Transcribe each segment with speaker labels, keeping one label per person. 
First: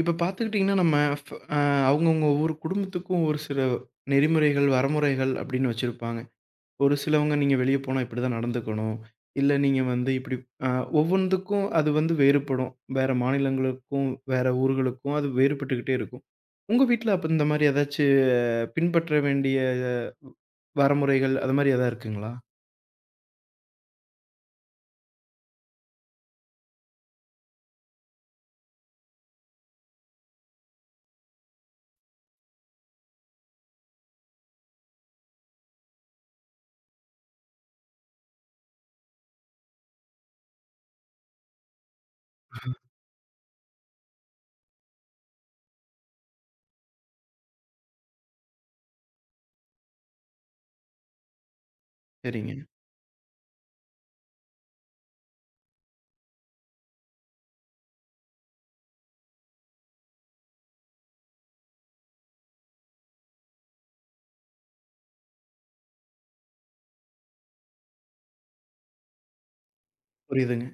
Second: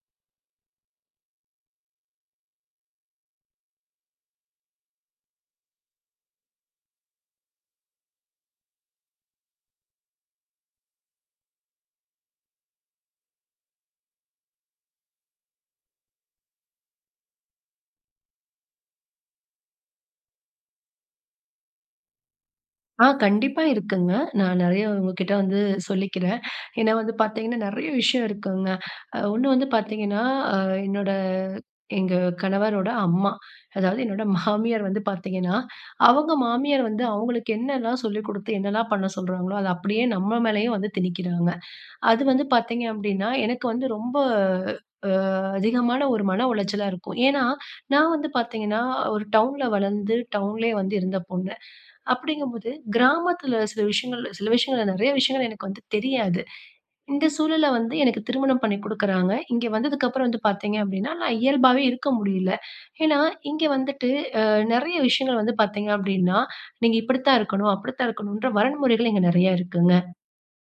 Speaker 1: இப்ப பார்த்துக்கிட்டிங்கன்னா, நம்ம ஃப அ அவங்கவங்க ஒவ்வொரு குடும்பத்துக்கும் ஒரு சில நெறிமுறைகள், வரமுறைகள் அப்படின்னு வச்சிருப்பாங்க. ஒரு சிலவங்க நீங்க வெளிய போனா இப்படிதான் நடந்துக்கணும். இல்ல நீங்க வந்து இப்படி அ ஒவ்வொன்துக்கும் அது வந்து வேறுபடும். வேற மாநிலங்களுக்கும், வேற ஊர்களுக்கும் அது வேறுபட்டுக்கிட்டே இருக்கும். உங்க வீட்ல அப்ப இந்த மாரி ஏதாச்சும் பின்பற்ற வேண்டிய வ வரமுறைகள் அது மாரி எதா இருக்குங்களா?
Speaker 2: ஆ, கண்டிப்பா இருக்குங்க. நான் நெறைய உங்ககிட்ட வந்து சொல்லிக்கிறேன். ஏன்னா வந்து பார்த்தீங்கன்னா, நெறைய விஷயம் இருக்குங்க. ஒண்ணு வந்து பார்த்தீங்கன்னா, அ என்னோட எங்க கணவரோட அம்மா. அதாவது என்னோட மாமியார் வந்து பார்த்தீங்கன்னா, அவங்க மாமியார் வந்து அவங்களுக்கு என்னெல்லாம் சொல்லிக் குடுத்து என்னெல்லாம் பண்ண சொல்றாங்களோ, அத அப்படியே நம்ம மேலயும் வந்து திணிக்கிறாங்க. அது வந்து பார்த்தீங்க அப்படின்னா, எனக்கு வந்து ரொம்ப அ அதிகமான ஒரு மன உளைச்சலா இருக்கும். ஏன்னா, நான் வந்து பார்த்தீங்கன்னா, ஒரு டவுன்ல வளர்ந்து, டவுன்லேயே வந்து இருந்த பொண்ணு.
Speaker 1: சரிங்க.
Speaker 2: அப்படிங்கும்போது, கிராமத்துல சில விஷயங்கள் சில விஷயங்கள் நெறைய விஷயங்கள் எனக்கு வந்து தெரியாது. இந்த சூழல்ல வந்து எனக்கு திருமணம் பண்ணி குடுக்குறாங்க. இங்க வந்ததுக்கப்புறம் வந்து பார்த்தீங்க அப்படின்னா, நான் இயல்பாவே இருக்க முடியல. ஏன்னா, இங்க வந்துட்டு நெறைய விஷயங்கள் வந்து பார்த்தீங்க அப்படின்னா, நீங்க இப்படித்தான் இருக்கணும், அப்படித்தான் இருக்கணுன்ற வரன்முறைகள் இங்க நெறைய இருக்குங்க.
Speaker 1: புரியுதுங்க.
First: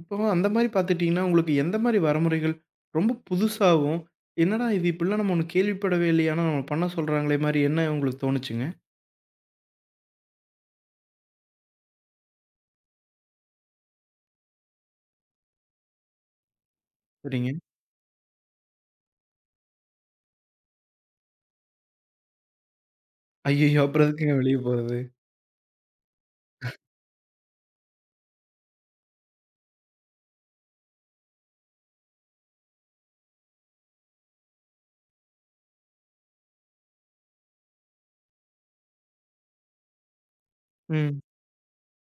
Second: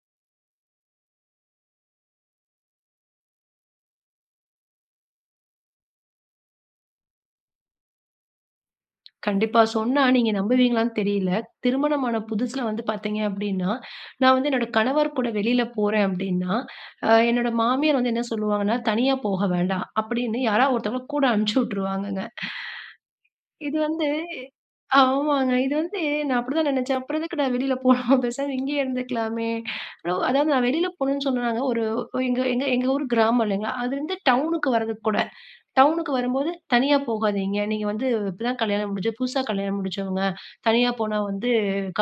Speaker 1: இப்போ அந்த மாரி பார்த்துட்டீங்கன்னா, உங்களுக்கு எந்த மாரி வரைமுறைகள் ரொம்ப புதுசாவும், என்னடா இது இப்படிலாம் நம்ம ஒண்ணு கேள்விப்படவே இல்லையே! ஆனா நம்ம பண்ண சொல்றாங்களே மாரி என்ன உங்களுக்கு தோணுச்சுங்க?
Speaker 2: கண்டிப்பா. சொன்னா நீங்க நம்புவீங்களான்னு தெரியல. திருமணமான புதுசுல வந்து பார்த்தீங்க அப்டின்னா, நான் வந்து என்னோட கணவர் கூட வெளில போறேன் அப்டின்னா, என்னோட
Speaker 1: சரிங்க.
Speaker 2: மாமியார் வந்து என்ன சொல்லுவாங்கன்னா, "தனியா போக வேண்டாம்" அப்டின்னு யாராவது ஒருத்தவங்கள கூட அனுப்பிச்சு விட்டுருவாங்கங்க. இது
Speaker 1: ஐய்யயோ!
Speaker 2: வந்து
Speaker 1: அப்புறம் எதுக்குங்க வெளிய போறது?
Speaker 2: ஆமாங்க. இது வந்து நான் அப்டிதான் நெனச்சேன். அப்புறம் எதுக்கு நான் வெளில போணும்? பேசாம இங்கேயே இருந்துக்கலாமே. ஆனா, அதாவது நான் வெளில போணும்னு சொன்னாங்க. ஒரு எங்க எங்க எங்க ஊர் கிராமம் இல்லைங்களா? அதுலருந்து டவுனுக்கு வர்றதுக்கு கூட. டவுனுக்கு வரும்போது தனியா போகாதீங்க. நீங்க வந்து இப்பதான் கல்யாணம் முடிஞ்சு புதுசா கல்யாணம் முடிச்சவங்க. தனியா போனா
Speaker 1: ம்.
Speaker 2: வந்து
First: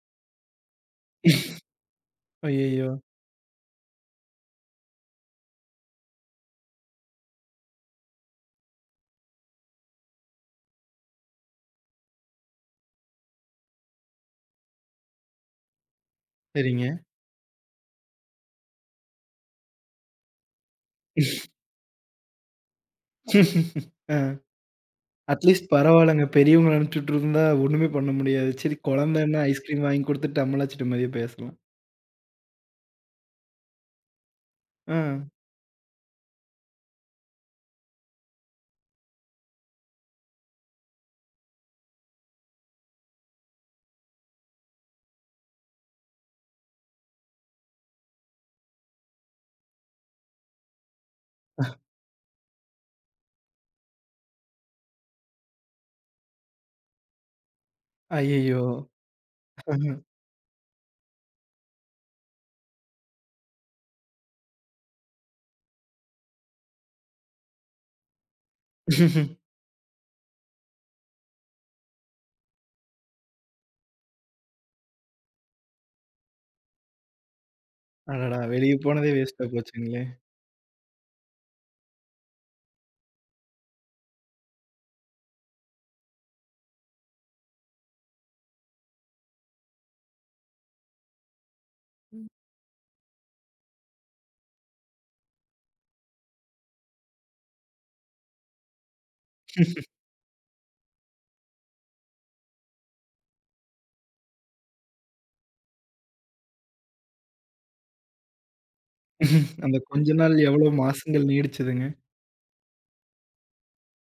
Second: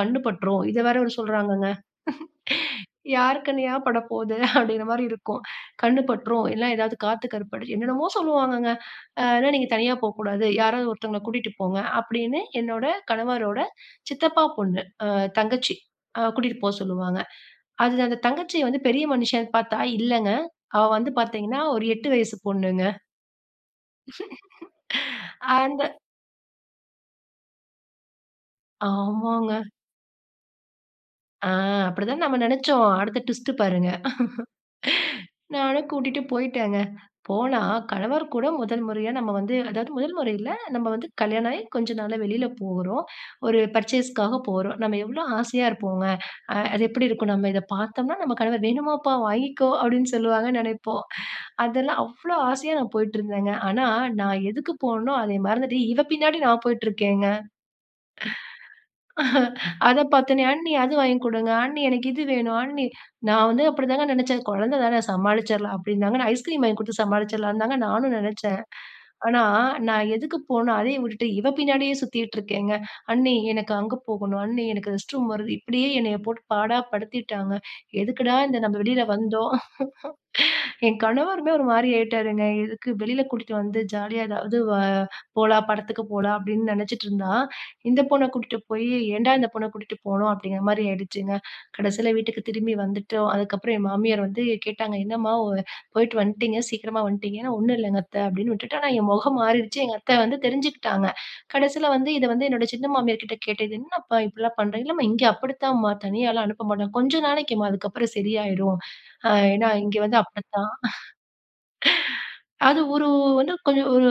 Speaker 2: கண்ணு பட்டுரும். இத வேற ஒரு சொல்றாங்கங்க.
Speaker 1: ஐய்யயோ!
Speaker 2: யார் கண்ணுயா படப்போது அப்படிங்கிற மாரி இருக்கும். கண்ணு பட்டுரும். இல்லனா ஏதாவது காத்து கருப்படிச்சு என்னென்னமோ சொல்லுவாங்கங்க. ஆனா நீங்க தனியா போக்கூடாது. யாராவது ஒருத்தவங்கள கூட்டிட்டு போங்க அப்படின்னு என்னோட கணவரோட சித்தப்பா பொண்ணு தங்கச்சி கூட்டிட்டு போ
Speaker 1: சரிங்க.
Speaker 2: சொல்லுவாங்க. அது அந்த தங்கச்சி வந்து பெரிய மனுஷன்னு பார்த்தா இல்லங்க. அவ வந்து பார்த்தீங்கன்னா ஒரு 8 வயசு பொண்ணுங்க.
Speaker 1: ஆ. அட்லீஸ்ட்
Speaker 2: அந்த
Speaker 1: பரவால்லங்க. பெரியவங்கள அனுப்பிச்சுட்டு இருந்தா ஒண்ணுமே பண்ண முடியாது. சரி குழந்தைன்னா
Speaker 2: ஆமாங்க.
Speaker 1: ஐஸ்கிரீம் வாங்கி குடுத்துட்டு அம்மலாச்சிட்டு மாரியே
Speaker 2: ஆ
Speaker 1: பேசலாம்.
Speaker 2: அப்படிதான் நம்ம நெனச்சோம். அடுத்த ட்விஸ்ட் பாருங்க.
Speaker 1: ஆ.
Speaker 2: நானும் கூட்டிட்டு போயிட்டேங்க. போனா கணவர் கூட முதல் முறையா நம்ம வந்து அதாவது முதல் முறை இல்ல. நம்ம வந்து கல்யாணம் ஆகி கொஞ்ச நாள்ல வெளியில போறோம். ஒரு பர்ச்சேஸ்க்காக போறோம். நம்ம எவ்ளோ ஆசையா இருப்போங்க. அது எப்படி இருக்கும்? நம்ம இத பார்த்தோம்னா நம்ம கணவர் "வேணுமாப்பா வாங்கிக்கோ" அப்படின்னு சொல்லுவாங்கன்னு நெனைப்போம். அதெல்லாம் அவ்ளோ ஆசையா நான் போயிட்டுருந்தேங்க. ஆனா நான் எதுக்கு போனனோ அதை மறந்துட்டு இவ பின்னாடி நான் போயிட்டுருக்கேங்க.
Speaker 1: ஐய்யயோ!
Speaker 2: அத பாத்தோனே, "அண்ணி அது வாங்கி குடுங்க. அண்ணி எனக்கு இது வேணும். அண்ணி." நான் வந்து அப்படிதாங்க நெனச்சேன். குழந்த தானே சமாளிச்சிரலாம் அப்படின்னாங்க. நான் ஐஸ்கிரீம் வாங்கி குடுத்து சமாளிச்சிரலாம்னு தாங்க நானும் நெனச்சேன். ஆனா, நான் எதுக்கு போனோ அதையும் விட்டுட்டு இவ பின்னாடியே சுத்திட்டு இருக்கேங்க. "அண்ணி எனக்கு அங்க போகணும். அண்ணி எனக்கு ரெஸ்ட் ரூம் வருது." இப்படியே என்னைய போட்டு பாடா படுத்திட்டாங்க. எதுக்குடா
Speaker 1: அடடா!
Speaker 2: இந்த
Speaker 1: வெளிய
Speaker 2: நம்ம வெளியில
Speaker 1: போனதே வேஸ்ட்டா
Speaker 2: வந்தோம்?
Speaker 1: போச்சுங்களே!
Speaker 2: என் கணவருமே ஒரு மாரி ஆயிட்டாருங்க. எதுக்கு வெளியில கூட்டிட்டு வந்து ஜாலியா ஏதாவது போலாம், படத்துக்கு போலாம் அப்படின்னு நெனச்சிட்டு இருந்தான். இந்த பொண்ண கூட்டிட்டு போயி, ஏன்டா இந்த பொண்ண கூட்டிட்டு போனோம்? அப்படிங்கிற மாரி ஆயிடுச்சுங்க. கடைசியில வீட்டுக்கு திரும்பி வந்துட்டோம். அதுக்கப்புறம் என் மாமியார் வந்து கேட்டாங்க, "என்னம்மா போயிட்டு வந்துட்டீங்க, சீக்கிரமா வந்துட்டீங்க." நான் "ஒண்ணும் இல்லைங்க அத்தை" அப்படின்னு விட்டுட்டேன். ஆனா என் முகம் மாறிடுச்சு. எங்க அத்தை வந்து தெரிஞ்சுக்கிட்டாங்க. கடைசியில வந்து இத வந்து என்னோட சின்ன மாமியார் கிட்ட கேட்டேன். "இது என்னப்பா இப்படிலாம் பண்றீங்க?" "இல்லம்மா இங்க அப்படித்தாம்மா, தனியாலாம் அனுப்ப மாட்டாங்க. கொஞ்ச நாளைக்கும்மா, அதுக்கப்புறம் சரியாயிரும். ஏன்னா
Speaker 1: அந்த
Speaker 2: இங்க
Speaker 1: கொஞ்ச
Speaker 2: வந்து
Speaker 1: நாள் எவ்வளோ
Speaker 2: அப்படித்தான்."
Speaker 1: மாசங்கள் நீடிச்சதுங்க.
Speaker 2: அது ஒரு வந்து கொஞ்சம் ஒரு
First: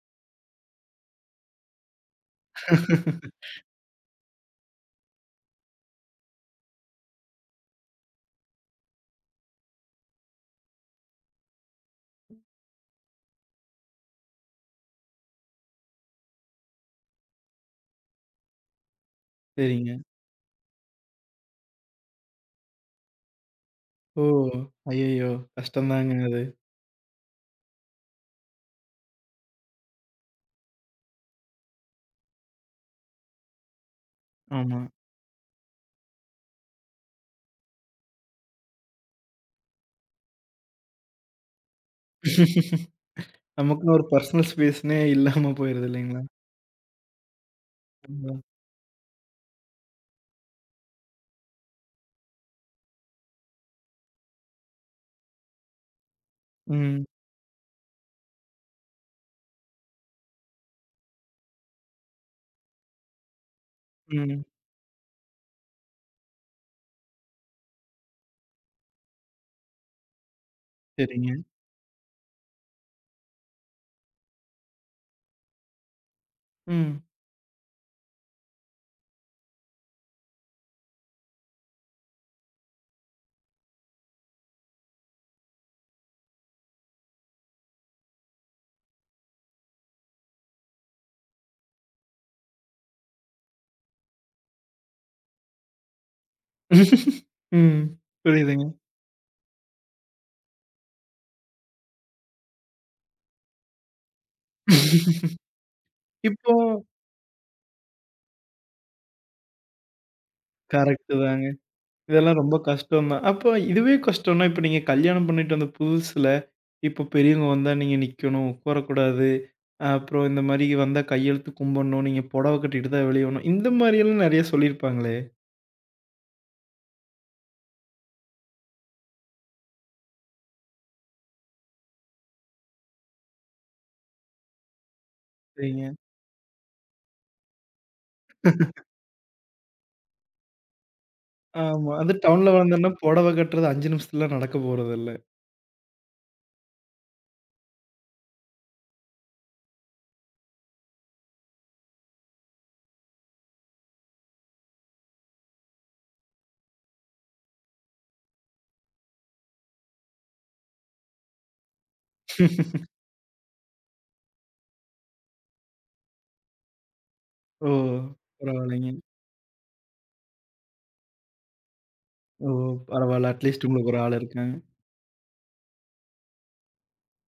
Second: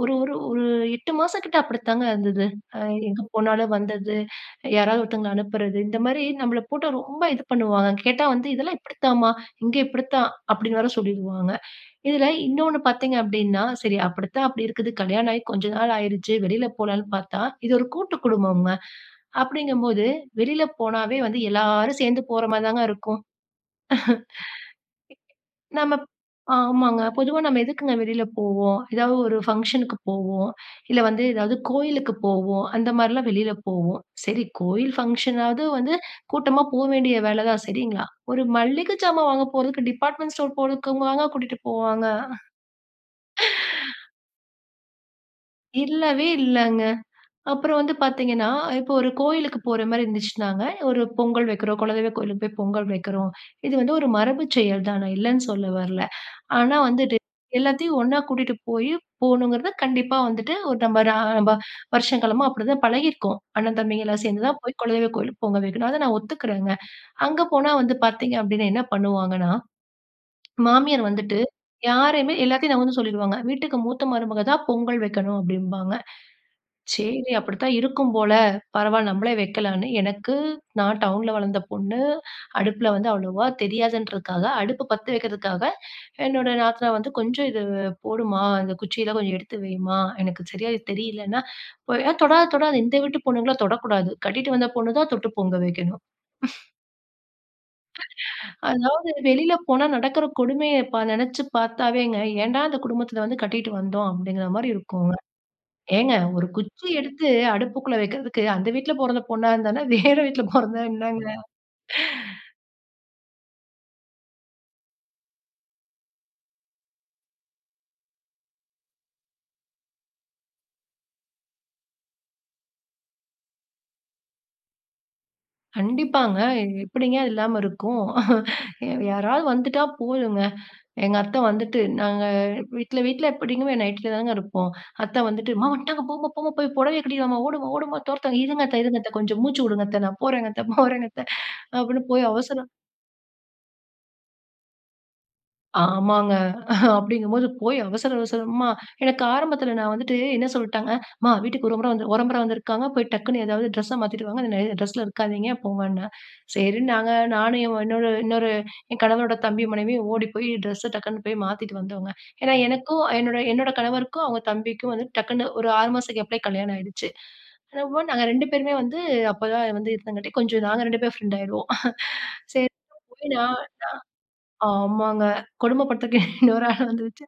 Speaker 2: ஒரு ஒரு ஒரு 8 மாசம் கிட்ட அப்படித்தாங்க இருந்தது. அ எங்க போனாலும் வந்தது, யாராவது ஒருத்தங்கள அனுப்புறது, இந்த மாரி நம்மள போட்டு ரொம்ப இது பண்ணுவாங்க. கேட்டா வந்து, "இதெல்லாம் இப்படித்தாம்மா, இங்க இப்படித்தான்" அப்படின்னு வேற சொல்லிடுவாங்க. இதுல இன்னொன்னு பார்த்தீங்க அப்படின்னா, சரி அப்படி இருக்குது. கல்யாணம் ஆகி கொஞ்ச நாள் ஆயிருச்சு. வெளியில போலான்னு பார்த்தா, இது ஒரு கூட்டு குடும்பம்ங்க.
Speaker 1: சரிங்க.
Speaker 2: அப்படிங்கும்போது வெளியில போனாவே வந்து எல்லாரும் சேர்ந்து போற மாரி தாங்க இருக்கும்.
Speaker 1: ஓ! அய்யய்யோ!
Speaker 2: நம்ம
Speaker 1: கஷ்டம்தாங்க அது.
Speaker 2: ஆமாங்க. பொதுவா நம்ம எதுக்குங்க வெளியில போவோம்? ஏதாவது ஒரு ஃபங்ஷனுக்கு போவோம். இல்ல வந்து ஏதாவது கோயிலுக்கு போவோம். அந்த மாரிலாம் வெளியில போவோம். சரி
Speaker 1: ஆமா.
Speaker 2: கோயில் ஃபங்ஷனாவது வந்து கூட்டமா போ வேண்டிய வேல தான் சரிங்களா? ஒரு மளிகை ஜாமான் வாங்க போறதுக்கு டிபார்ட்மெண்ட் ஸ்டோர் போறதுக்குவாங்க கூட்டிட்டு போவாங்க.
Speaker 1: நமக்குன்னு ஒரு பர்சனல் ஸ்பேஸ்ன்னே இல்லாம போயிருது இல்லைங்களா?
Speaker 2: இல்லவே இல்லங்க. அப்புறம் வந்து
Speaker 1: ஆமா.
Speaker 2: பார்த்தீங்கன்னா, இப்போ ஒரு கோயிலுக்கு போற மாரி இருந்துச்சுன்னாங்க, ஒரு பொங்கல் வைக்கிறோம், குலதெய்வ கோயிலுக்கு போய் பொங்கல் வைக்கிறோம். இது வந்து ஒரு மரபு செயல் தான். நான் இல்லன்னு சொல்ல வரல. ஆனா
Speaker 1: ம்,
Speaker 2: வந்துட்டு, எல்லாத்தையும் ஒண்ணா கூட்டிட்டு போயி போணுங்கிறது கண்டிப்பா வந்துட்டு ஒரு நம்ம ரா நம்ப வருஷங்காலமா அப்படிதான் பழகியிருக்கோம். அண்ணன் தம்பிங்க எல்லாம்
Speaker 1: ம்.
Speaker 2: சேர்ந்து தான் போய் குலதெய்வ கோயிலுக்கு பொங்க வைக்கணும். அத நான் ஒத்துக்கிறேங்க. அங்க போனா வந்து பார்த்தீங்க அப்படின்னா என்ன பண்ணுவாங்கன்னா, மாமியார்
Speaker 1: சரிங்க.
Speaker 2: வந்துட்டு யாரையுமே எல்லாத்தையும் நான் வந்து சொல்லிருவாங்க. வீட்டுக்கு மூத்த மருமக தான் பொங்கல் வைக்கணும் அப்படிம்பாங்க.
Speaker 1: ம்.
Speaker 2: சரி, அப்படித்தான் இருக்கும் போல. பரவால்ல நம்மளே வைக்கலான்னு. எனக்கு நான் டவுன்ல வளர்ந்த பொண்ணு. அடுப்புல வந்து அவ்வளவா தெரியாதுன்றதுக்காக, அடுப்பு பத்த வைக்கிறதுக்காக என்னோட நாத்தனார் வந்து, "கொஞ்சம் இது போடுமா, இந்த குச்சியெல்லாம் கொஞ்சம் எடுத்து வைம்மா. எனக்கு சரியா இது தெரியலன்னா." "போ ஏன் தொடாத தொடாத, இந்த வீட்டு பொண்ணுங்கலாம் தொடக்கூடாது. கட்டிட்டு வந்த பொண்ணு தான் தொட்டு பொங்க வைக்கணும்."
Speaker 1: ம். புரியுதுங்க.
Speaker 2: அதாவது வெளியில போனா நடக்கிற கொடுமைய பா நெனச்சு பார்த்தாவேங்க, ஏன்டா இந்த குடும்பத்துல வந்து கட்டிட்டு வந்தோம் அப்படிங்கிற மாரி இருக்குங்க. ஏங்க ஒரு
Speaker 1: இப்போ
Speaker 2: குச்சி எடுத்து அடுப்புக்குள்ள வைக்கிறதுக்கு, அந்த வீட்ல பொறந்த பொண்ணா இருந்தான்னா, வேற வீட்ல பொறந்தா
Speaker 1: கரெக்ட்டு
Speaker 2: என்னங்க?
Speaker 1: தாங்க. இதெல்லாம் ரொம்ப கஷ்டம் தான். அப்போ இதுவே கஷ்டம்னா, இப்ப நீங்க கல்யாணம் பண்ணிட்டு வந்த புதுசுல, இப்போ பெரியவங்க வந்தா நீங்க நிக்கணும், உட்காரக்கூடாது. அப்புறம் இந்த மாரி வந்தா கையெழுத்து கும்பிடணும், நீங்க புடவை கட்டிட்டு தான் வெளிய வரணும். இந்த மாரியெல்லாம் நெறைய சொல்லியிருப்பாங்களே?
Speaker 2: கண்டிப்பாங்க. எப்படிங்க அது இல்லாம இருக்கும்? யாராவது வந்துட்டா போதுங்க. எங்க அத்தை வந்துட்டு, நாங்க வீட்ல வீட்ல எப்படிங்குமே நைட்ல தாங்க இருப்போம். அத்தை வந்துட்டு, "அம்மா
Speaker 1: சரிங்க.
Speaker 2: வந்துட்டாங்க போம்மா, போம்மா போய் புடவைய கட்டிடுவாம்மா, ஓடும்மா, ஓடும்மா தொரத்தாங்க." "இருங்க அத்தை, இருங்க அத்தை, கொஞ்சம் மூச்சு விடுங்க அத்தை, நான் போறேங்க அத்தை, போறேங்க அத்தை."
Speaker 1: ஆமா.
Speaker 2: அப்படின்னு
Speaker 1: அது
Speaker 2: போய்
Speaker 1: டவுன்ல
Speaker 2: அவசரம்
Speaker 1: வளர்ந்தோம்னா, புடவை கட்டுறது 5 நிமிஷத்துல நடக்க போறதில்ல.
Speaker 2: ஆமாங்க. அப்படிங்கும்போது போய் அவசர அவசரமா எனக்கு ஆரம்பத்தில நான் வந்துட்டு என்ன சொல்லிட்டாங்க, "அம்மா வீட்டுக்கு ஒரு முறை வந்து ஒரு முறை வந்திருக்காங்க. போய் டக்குன்னு ஏதாவது ட்ரெஸ்ஸ மாத்திட்டு வாங்க. அந்த ட்ரெஸ்ல இருக்காதீங்க போங்கன்னேன்." சரின்னு நாங்க நானும் என் என்னோட இன்னொரு என் கணவரோட தம்பி மனைவியும் ஓடி போய் ட்ரெஸ்ஸ டக்குன்னு போய் மாத்திட்டு வந்தோங்க. ஏன்னா எனக்கும் என்னோட என்னோட கணவருக்கும் அவங்க தம்பிக்கும் வந்து டக்குன்னு ஒரு 6 மாசம் கேப்லயே கல்யாணம் ஆயிடுச்சு.
Speaker 1: ஓ!
Speaker 2: என்னமோ நாங்க 2 பேருமே
Speaker 1: பரவாயில்லைங்க.
Speaker 2: வந்து அப்பதான் வந்து இருந்தங்காட்டி கொஞ்சம் நாங்க 2 பேரும் ஃப்ரெண்ட் ஆயிடுவோம்.
Speaker 1: ஓ!
Speaker 2: சரி போய்
Speaker 1: பரவால்ல.
Speaker 2: நான்
Speaker 1: அட்லீஸ்ட் உங்களுக்கு ஒரு ஆள் இருக்காங்க.
Speaker 2: ஆமாங்க. கொடுமைப்படுத்துறதுக்கு இன்னொரு ஆள் வந்துருச்சு.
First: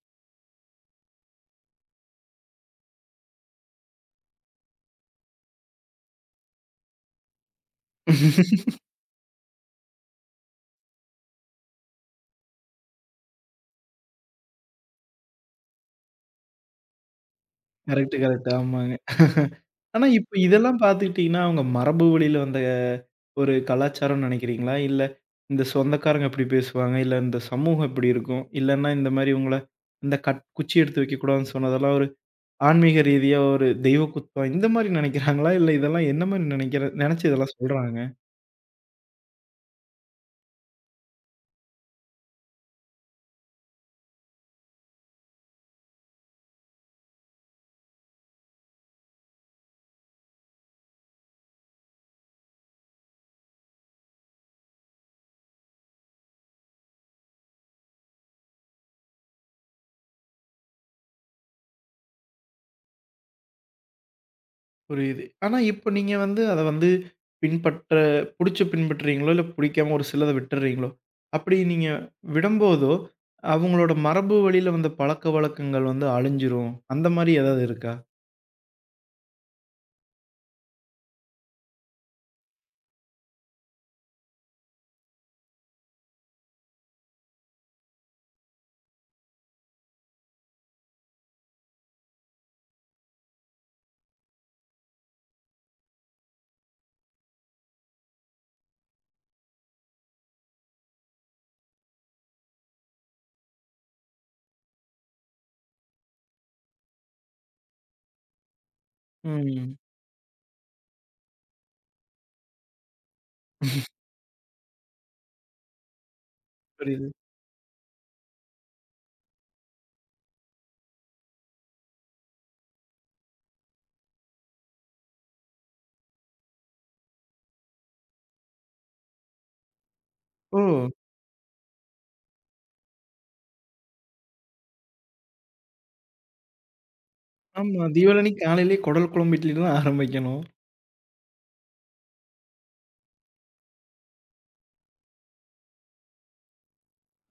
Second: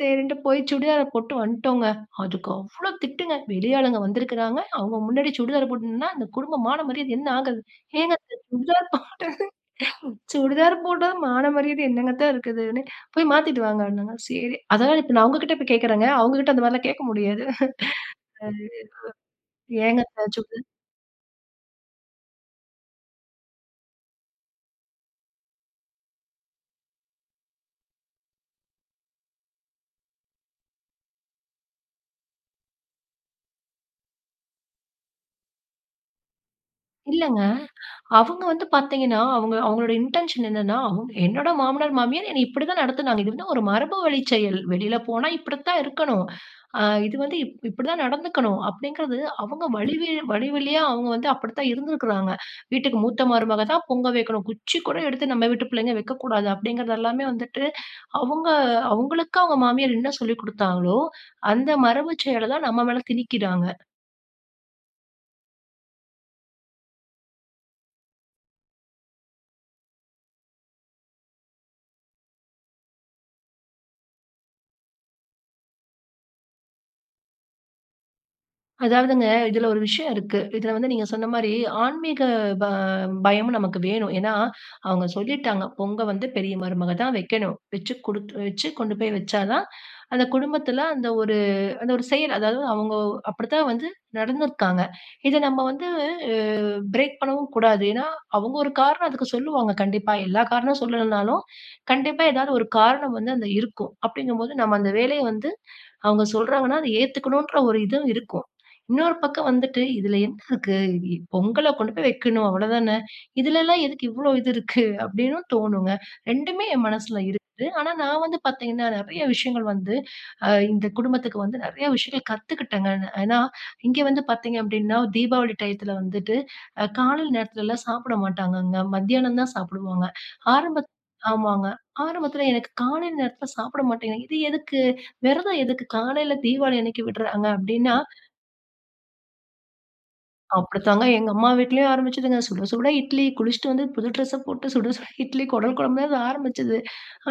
Speaker 2: சரின்ட்டு போய் சுடிதார போட்டு வந்துட்டோங்க. அதுக்கு அவ்ளோ திட்டுங்க. வெளி ஆளுங்க வந்திருக்கிறாங்க. அவங்க முன்னாடி சுடிதார் போட்டு நின்னா, அந்த குடும்ப மான மரியாதை என்ன ஆகுறது? ஏங்க அத்த சுடிதார் போட்டது சுடிதார் போட்டா மான மரியாதை என்னங்கத்த இருக்குதுன்னு, போய் மாத்திட்டு வாங்கன்னாங்க. சரி. அதனால இப்ப நான் உங்ககிட்ட இப்ப கேட்கிறேங்க. அவங்ககிட்ட அந்த மாரிலாம் கேட்க முடியாது.
Speaker 1: Correct, correct. ஆமாங்க.
Speaker 2: ஏங்க
Speaker 1: ஆனா
Speaker 2: அத்த
Speaker 1: இப்ப
Speaker 2: சுடிதார்
Speaker 1: இதெல்லாம் பார்த்துக்கிட்டீங்கன்னா, அவங்க மரபு வழியில வந்த ஒரு கலாச்சாரம்னு நினைக்கிறீங்களா? இல்ல இந்த சொந்தக்காரங்க இப்படி பேசுவாங்க, இல்ல இந்த சமூகம் இப்படி இருக்கும், இல்லன்னா இந்த மாரி உங்கள இந்த கட் குச்சி எடுத்து வைக்கக்கூடாதுன்னு சொன்னதெல்லாம் ஒரு ஆன்மீக ரீதியா ஒரு தெய்வ குத்தம் இந்த மாரி நினைக்கிறாங்களா? இல்ல இதெல்லாம் என்ன மாரி நினைக்கிற நினைச்சு
Speaker 2: இல்லங்க.
Speaker 1: இதெல்லாம் சொல்றாங்க?
Speaker 2: அவங்க வந்து பார்த்தீங்கன்னா, அவங்களோட இன்டென்ஷன் என்னன்னா, அவங்க என்னோட மாமனார், மாமியார் என்னை இப்படிதான் நடத்துனாங்க. இது வந்து ஒரு மரபு வழி செயல். வெளியில போனா இப்படித்தான் இருக்கணும். அ இது வந்து இப் இப்படிதான் நடந்துக்கணும் அப்படிங்கிறது அவங்க வழி வழியா அவங்க வந்து அப்படித்தான் இருந்திருக்கிறாங்க. வீட்டுக்கு மூத்த மருமக தான் பொங்க வைக்கணும். குச்சி கூட எடுத்து நம்ம வீட்டு பிள்ளைங்க வைக்கக்கூடாது அப்படிங்கிறது எல்லாமே வந்துட்டு, அவங்க அவங்களுக்கு அவங்க மாமியார் என்ன சொல்லிக் குடுத்தாங்களோ, அந்த மரபு செயல தான் நம்ம மேல திணிக்கிறாங்க.
Speaker 1: புரியுது. ஆனா இப்ப நீங்க வந்து அத வந்து பின்பற்ற புடிச்சு பின்பற்றுறீங்களோ, இல்ல புடிக்காம ஒரு சிலத விட்டுறீங்களோ? அப்படி நீங்க விடம்போதோ, அவங்களோட மரபு வழியில வந்த பழக்கவழக்கங்கள் வந்து அழிஞ்சிரும். அந்த மாரி ஏதாவது இருக்கா?
Speaker 2: அதாவதுங்க, இதுல ஒரு விஷயம் இருக்கு. இதுல வந்து நீங்க சொன்ன மாரி ஆன்மீக ப பயமும் நமக்கு வேணும். ஏன்னா, அவங்க சொல்லிட்டாங்க, பொங்க வந்து பெரிய மருமக தான் வைக்கணும். வச்சு குடுத்து வச்சு கொண்டு போய் வச்சா தான், அந்த குடும்பத்துல அந்த ஒரு செயல், அதாவது அவங்க அப்படித்தான் வந்து நடந்திருக்காங்க. இத நம்ம வந்து பிரேக் பண்ணவும் கூடாது. ஏன்னா, அவங்க ஒரு காரணம் அதுக்கு சொல்லுவாங்க கண்டிப்பா. எல்லா காரணம் சொல்லலனாலும், கண்டிப்பா ஏதாவது ஒரு காரணம் வந்து அந்த இருக்கும். அப்படிங்கும்போது, நம்ம அந்த வேலைய வந்து அவங்க சொல்றாங்கன்னா, அத ஏத்துக்கணுன்ற ஒரு இதுவும் இருக்கும். இன்னொரு பக்கம்
Speaker 1: ம்.
Speaker 2: வந்துட்டு, "இதுல என்ன இருக்கு? பொங்கல கொண்டு போய் வைக்கணும், அவ்வளதானே. இதுலலாம் எதுக்கு இவ்ளோ இது இருக்கு?" அப்படின்னு தோணுங்க. 2மே என்
Speaker 1: புரியுது.
Speaker 2: மனசுல இருக்குது. ஆனா, நான் வந்து பார்த்தீங்கன்னா, நெறைய விஷயங்கள் வந்து இந்த குடும்பத்துக்கு வந்து நெறைய விஷயங்கள் கத்துக்கிட்டேங்க. ஏன்னா, இங்க வந்து பார்த்தீங்க அப்படின்னா, தீபாவளி டயத்துல வந்துட்டு காலைல நேரத்துலலாம் சாப்பிட மாட்டாங்கங்க. மத்தியானம் தான் சாப்பிடுவாங்க.
Speaker 1: ஓ!
Speaker 2: ஆரம்பத் ஆமாங்க. ஆரம்பத்துல எனக்கு காலைல நேரத்துல சாப்பிட மாட்டேங்கிறாங்க. இது எதுக்கு? விரதம் எதுக்கு காலையில தீபாவளி அன்னைக்கு விடுறாங்க
Speaker 1: ஆமா.
Speaker 2: அப்டின்னா,
Speaker 1: தீபாவளி அன்னைக்கு காலையிலேயே குடல் குழம்பு இட்லில தான் ஆரம்பிக்கணும்.
Speaker 2: அப்படித்தாங்க எங்க அம்மா வீட்லயும் ஆரம்பிச்சதுங்க. சுட சுட இட்லி குளிச்சுட்டு வந்து புது ட்ரெஸ்ஸ போட்டு சுட சுட இட்லி குடல் குழம்புல அது ஆரம்பிச்சது.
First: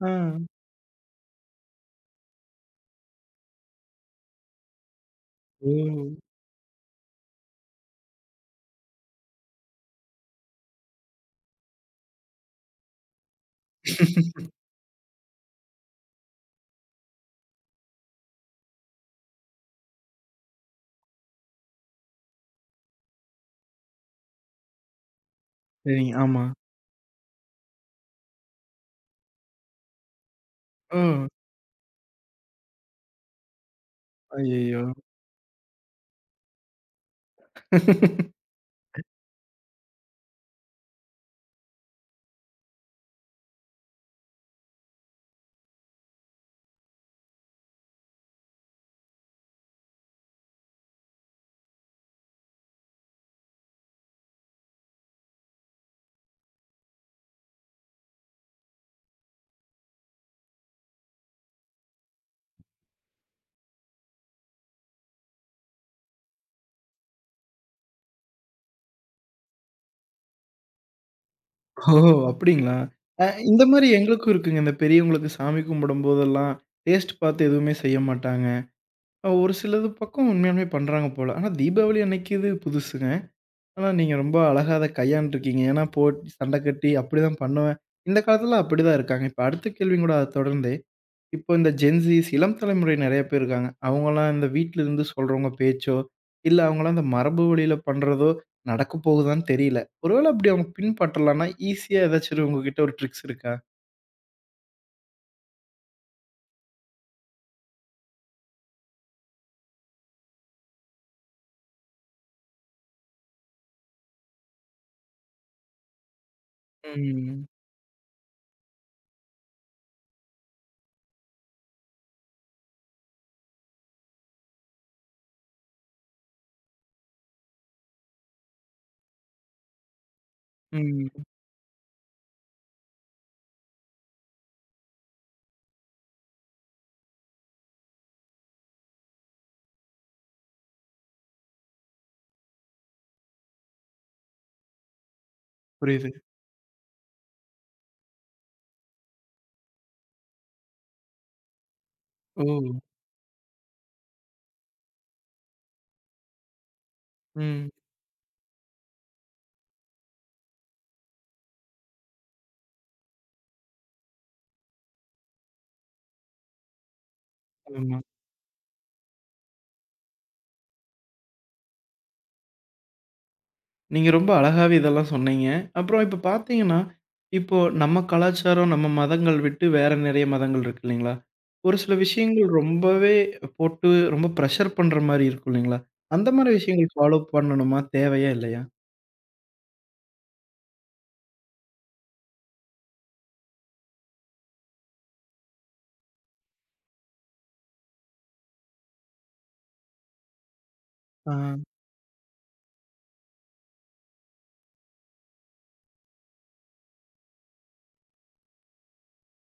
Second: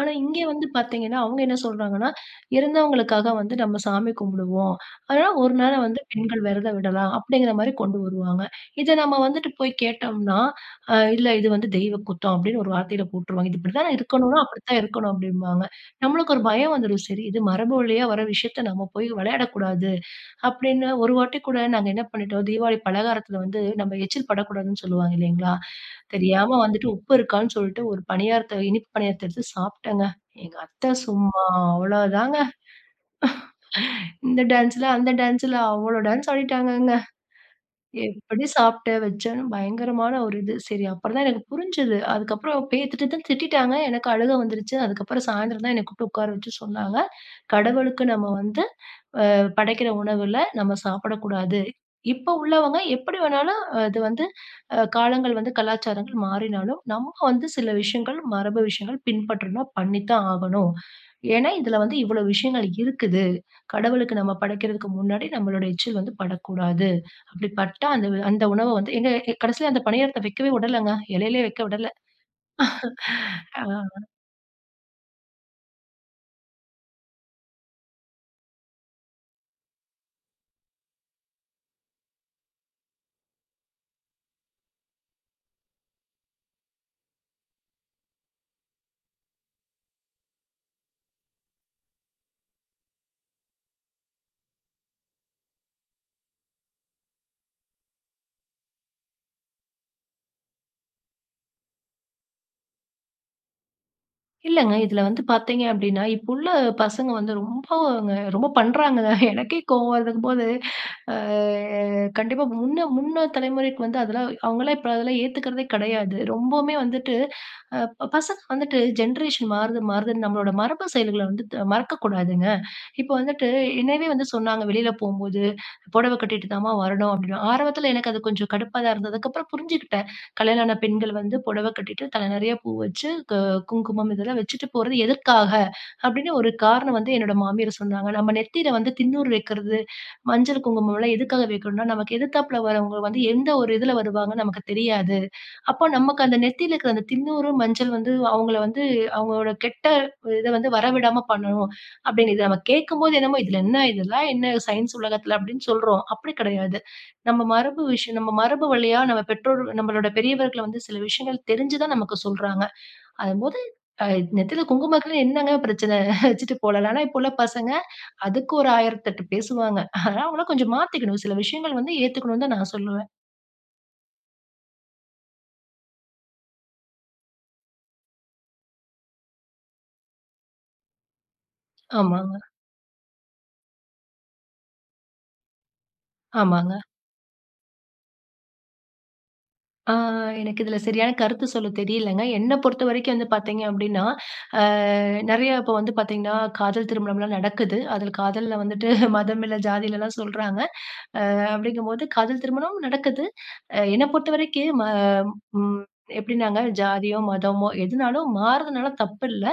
Speaker 1: ஆ.
Speaker 2: இங்க வந்து பார்த்தீங்கன்னா, அவங்க என்ன சொல்றாங்கன்னா, இறந்தவங்களுக்காக வந்து நம்ம சாமி கும்பிடுவோம். அதனால ஒரு
Speaker 1: ஓ!
Speaker 2: நேரம் வந்து பெண்கள் விரதம் விடலாம் அப்படிங்கிற மாரி கொண்டு வருவாங்க. இத நம்ம வந்துட்டு போய் கேட்டோம்னா, இல்ல இது வந்து தெய்வ குத்தம் அப்படின்னு ஒரு வார்த்தையில போட்டுருவாங்க. இது இப்படித்தானே இருக்கணும்னா அப்படித்தான் இருக்கணும் அப்படிம்பாங்க. நம்மளுக்கு ஒரு பயம் வந்துரும். சரி இது மரபு வழியா வர விஷயத்த நம்ம போய் விளையாடக்கூடாது. அப்படின்னு ஒரு வாட்டி கூட நாங்க என்ன பண்ணிட்டோம், தீபாவளி பலகாரத்துல வந்து நம்ம எச்சில் படக்கூடாதுன்னு சொல்லுவாங்க இல்லைங்களா?
Speaker 1: சரிங்க. ஆமா.
Speaker 2: தெரியாம வந்துட்டு உப்பு இருக்கான்னு சொல்லிட்டு ஒரு பணியாரத்த இனிப்பு பணியாரத்த எடுத்து சாப்பிட்டேங்க. எங்க அத்தை
Speaker 1: ஓ!
Speaker 2: சும்மா அவ்வளோதாங்க. இந்த
Speaker 1: ஐயய்யோ!
Speaker 2: டான்ஸ்ல, அந்த டான்ஸ்ல அவ்வளோ டான்ஸ் ஆடிட்டாங்கங்க. எப்படி சாப்பிட்ட, வச்சேன்னு பயங்கரமான ஒரு இது. சரி அப்புறம் தான் எனக்கு புரிஞ்சது. அதுக்கப்புறம் பேய் திட்டு திட்டுன்னு திட்டிட்டாங்க. எனக்கு அழுகை வந்துருச்சு. அதுக்கப்புறம் சாயந்தரம் தான் என்ன கூப்பிட்டு உட்கார வச்சு சொன்னாங்க. கடவுளுக்கு நம்ம வந்து படைக்கிற உணவுல நம்ம சாப்பிடக்கூடாது. இப்ப உள்ளவங்க எப்படி வேணாலும் அது வந்து காலங்கள் வந்து கலாச்சாரங்கள் மாறினாலும், நம்ம வந்து சில விஷயங்கள், மரபு விஷயங்கள் பின்பற்றணும், பண்ணித்தான் ஆகணும். ஏன்னா, இதுல வந்து இவ்வளவு விஷயங்கள் இருக்குது. கடவுளுக்கு நம்ம படைக்கிறதுக்கு முன்னாடி நம்மளோட எச்சில் வந்து படக்கூடாது. அப்படி பட்டா அந்த அந்த உணவ வந்து கடைசியில அந்த பணியாரத்த வைக்கவே விடலங்க. இலையிலயே வைக்க விடல.
Speaker 1: ஓ! அப்படிங்களா?
Speaker 2: அ
Speaker 1: இந்த மாரி எங்களுக்கும் இருக்குங்க. இந்த பெரியவங்களுக்கு சாமி கும்பிடும்போதெல்லாம், டேஸ்ட் பார்த்து எதுவுமே செய்ய மாட்டாங்க. ஒரு சிலது பக்கம் உண்மையாலுமே பண்றாங்க போல. ஆனா தீபாவளி அன்னைக்கு இது புதுசுங்க. ஆனா நீங்க ரொம்ப அழகா அத கையாண்டுருக்கீங்க. ஏன்னா போட் சண்டை கட்டி அப்படிதான் பண்ணுவேன். இந்த காலத்துல அப்படிதான் இருக்காங்க. இப்ப அடுத்த கேள்வியும் கூட அத தொடர்ந்தே, இப்போ இந்த ஜென்ஸீஸ் இளம் தலைமுறை நெறைய பேர் இருக்காங்க. அவங்கலாம் இந்த வீட்ல இருந்து சொல்றவங்க பேச்சோ, இல்ல அவங்கலாம் இந்த மரபு வழியில பண்றதோ நடக்க போகுதான்னு தெரியல. ஒருவேள அப்படி அவங்க பின்பற்றலான்னா ஈஸியா ஏதாச்சும் உங்ககிட்ட ஒரு ட்ரிக்ஸ் இருக்கா?
Speaker 2: இல்லங்க. இதுல வந்து பாத்தீங்க அப்டின்னா, இப்போ உள்ள பசங்க வந்து ரொம்ப பண்றாங்க. எனக்கே கோவம் வருதுங்கும்போது, அ கண்டிப்பா முன்ன முன்ன தலைமுறைக்கு வந்து அதெல்லாம் அவங்கலாம் இப்ப அதெல்லாம் ஏத்துக்கிறதே கிடையாது. ரொம்பவுமே வந்துட்டு
Speaker 1: ம்.
Speaker 2: அ பசங்க வந்துட்டு ஜென்ரேஷன் மாறுது மாறுதுன்னு நம்மளோட மரபு செயல்கள வந்து மறக்கக்கூடாதுங்க. இப்போ வந்துட்டு என்னவே வந்து சொன்னாங்க வெளியில போம்போது, "புடவ கட்டிட்டு தாம்மா வரணும்" அப்டின்னு. ஆரம்பத்துல எனக்கு அது கொஞ்சம் கடுப்பா தான் இருந்தது. அதுக்கப்புறம் புரிஞ்சுக்கிட்டேன். கல்யாணம் ஆன
Speaker 1: ம்.
Speaker 2: பெண்கள் வந்து புடவ கட்டிட்டு தல நெறைய பூ வச்சு குங்குமம் இதெல்லாம் வச்சுட்டு போறது எதற்காக? அப்படின்னு ஒரு காரணம் வந்து என்னோட மாமியார் சொன்னாங்க. நம்ம நெத்தியில வந்து தின்னூறு வைக்கிறது, மஞ்சள், குங்குமம்லாம் எதுக்காக வைக்கணும்னா, நமக்கு எதிர்த்தாப்புல வரவங்க வந்து எந்த ஒரு இதுல வருவாங்கன்னு நமக்கு தெரியாது. அப்போ
Speaker 1: புரியுது.
Speaker 2: நமக்கு அந்த நெத்தியில இருக்கிற அந்த தின்னூறு, மஞ்சள் வந்து அவங்கள வந்து அவங்களோட கெட்ட இத வந்து வரவிடாம பண்ணணும். அப்படின்னு இத
Speaker 1: ஓ!
Speaker 2: நம்ம கேட்கும்போது என்னமோ இதுல என்ன இதெல்லாம் என்ன சயின்ஸ் உலகத்துல அப்படின்னு சொல்றோம். அப்படி கிடையாது. நம்ம
Speaker 1: ம்.
Speaker 2: மரபு விஷயம் நம்ம மரபு வழியா நம்ம பெற்றோர் நம்மளோட பெரியவர்கள் வந்து சில விஷயங்கள் தெரிஞ்சு தான் நமக்கு சொல்றாங்க. அதும்போது அ நெத்தில குங்குமம் வைக்கிறதுல என்னங்க பிரச்சனை? வச்சுட்டு போலாம். ஆனா, இப்போ உள்ள பசங்க
Speaker 1: ஆமா.
Speaker 2: அதுக்கு ஒரு 1008 பேசுவாங்க. அதனால அவங்கள கொஞ்சம் மாத்திக்கணும். சில விஷயங்கள் வந்து ஏத்துக்கணும்னு தான் நான் சொல்லுவேன்.
Speaker 1: நீங்க ரொம்ப அழகாவே இதெல்லாம் சொன்னீங்க. அப்புறம் இப்ப பார்த்தீங்கன்னா, இப்போ நம்ம கலாச்சாரம், நம்ம மதங்கள் விட்டு வேற நெறைய மதங்கள் இருக்கு இல்லைங்களா? ஒரு சில
Speaker 2: ஆமாங்க,
Speaker 1: விஷயங்கள் ரொம்பவே போட்டு ரொம்ப பிரஷர் பண்ற மாரி இருக்கும் இல்லைங்களா? அந்த மாரி
Speaker 2: ஆமாங்க.
Speaker 1: விஷயங்கள் ஃபாலோ பண்ணணுமா? தேவையா? இல்லையா?
Speaker 2: ஆ எனக்கு இதுல சரியான கருத்து சொல்ல தெரியலங்க. என்ன பொறுத்தவரைக்கும் வந்து பார்த்தீங்க அப்டின்னா, அ நெறைய இப்போ வந்து பார்த்தீங்கன்னா, காதல் திருமணம்லாம் நடக்குது. அதில காதல்ல வந்துட்டு மதம் இல்ல, ஜாதிலலாம் சொல்றாங்க.
Speaker 1: ஆ.
Speaker 2: அப்படிங்கும்போது காதல் திருமணம் நடக்குது. அ என்ன பொறுத்தவரைக்கும் ம ம் எப்படின்னாங்க ஜாதியோ, மதமோ எதுனாலும் மாறுறதுனால தப்பில்ல.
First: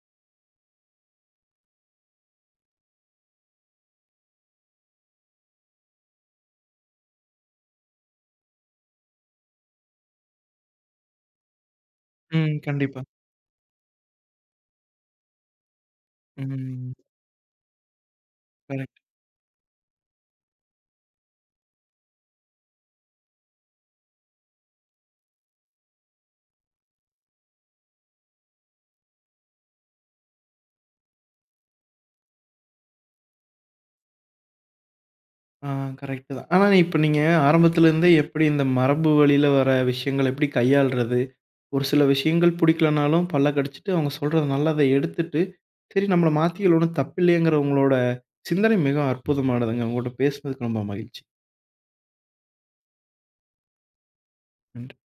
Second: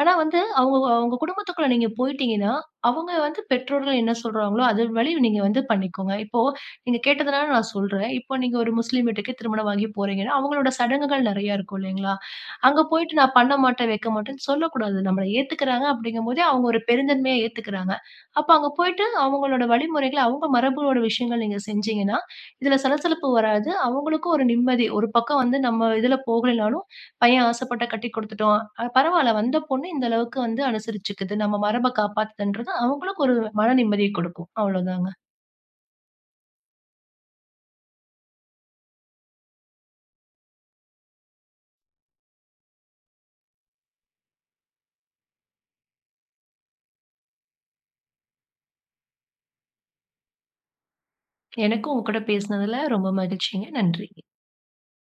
Speaker 2: ஆனா வந்து அவங்க அவங்க குடும்பத்துக்குள்ள நீங்க போயிட்டீங்கன்னா, அவங்க வந்து பெற்றோர்கள் என்ன சொல்றாங்களோ, அது வழி நீங்க வந்து பண்ணிக்கோங்க. இப்போ நீங்க கேட்டதுனால நான் சொல்றேன். இப்போ நீங்க ஒரு முஸ்லீம் வீட்டுக்கு திருமணம் ஆகி போறீங்கன்னா, அவங்களோட சடங்குகள் நெறைய இருக்கும் இல்லைங்களா?
Speaker 1: ம்.
Speaker 2: அங்க
Speaker 1: கண்டிப்பா.
Speaker 2: போயிட்டு நான் பண்ண மாட்டேன், வைக்க மாட்டேன்னு சொல்லக்கூடாது. நம்மள ஏத்துக்கிறாங்க அப்படிங்கும்போதே அவங்க ஒரு
Speaker 1: ம்.
Speaker 2: பெருந்தன்மையா ஏத்துக்கிறாங்க. அப்ப அங்க
Speaker 1: கரெக்ட்.
Speaker 2: போயிட்டு அவங்களோட வழிமுறைகள, அவங்க மரபுகளோட விஷயங்கள் நீங்க செஞ்சீங்கன்னா, இதுல சலசலப்பு வராது. அவங்களுக்கும் ஒரு நிம்மதி. ஒரு பக்கம் வந்து நம்ம இதுல போகலைனாலும், பையன் ஆசைப்பட்டா கட்டி குடுத்துட்டோம். பரவால்ல வந்த பொண்ணு இந்த அளவுக்கு வந்து அனுசரிச்சுக்குது. நம்ம மரப காப்பாத்துதுன்றது அவங்களுக்கு ஒரு மன நிம்மதிய குடுக்கும். அவ்வளோதாங்க.
Speaker 1: ஆ கரெக்ட்டு தான். ஆனா இப்ப நீங்க ஆரம்பத்துல இருந்தே எப்படி இந்த மரபு வழியில வர விஷயங்கள எப்படி கையாள்றது? ஒரு சில விஷயங்கள் பிடிக்கலனாலும் பல்ல கடிச்சுட்டு அவங்க சொல்றத நல்லத எடுத்துட்டு சரி நம்மள மாத்திக்கல ஒண்ணும் தப்பில்லையேங்கிற உங்களோட சிந்தனை மிகவும் அற்புதமானதுங்க. உங்கள்ட்ட பேசுனதுக்கு ரொம்ப மகிழ்ச்சி.
Speaker 2: எனக்கும் உங்க கூட பேசினதுல ரொம்ப மகிழ்ச்சிங்க. நன்றி.
Speaker 1: நன்றி.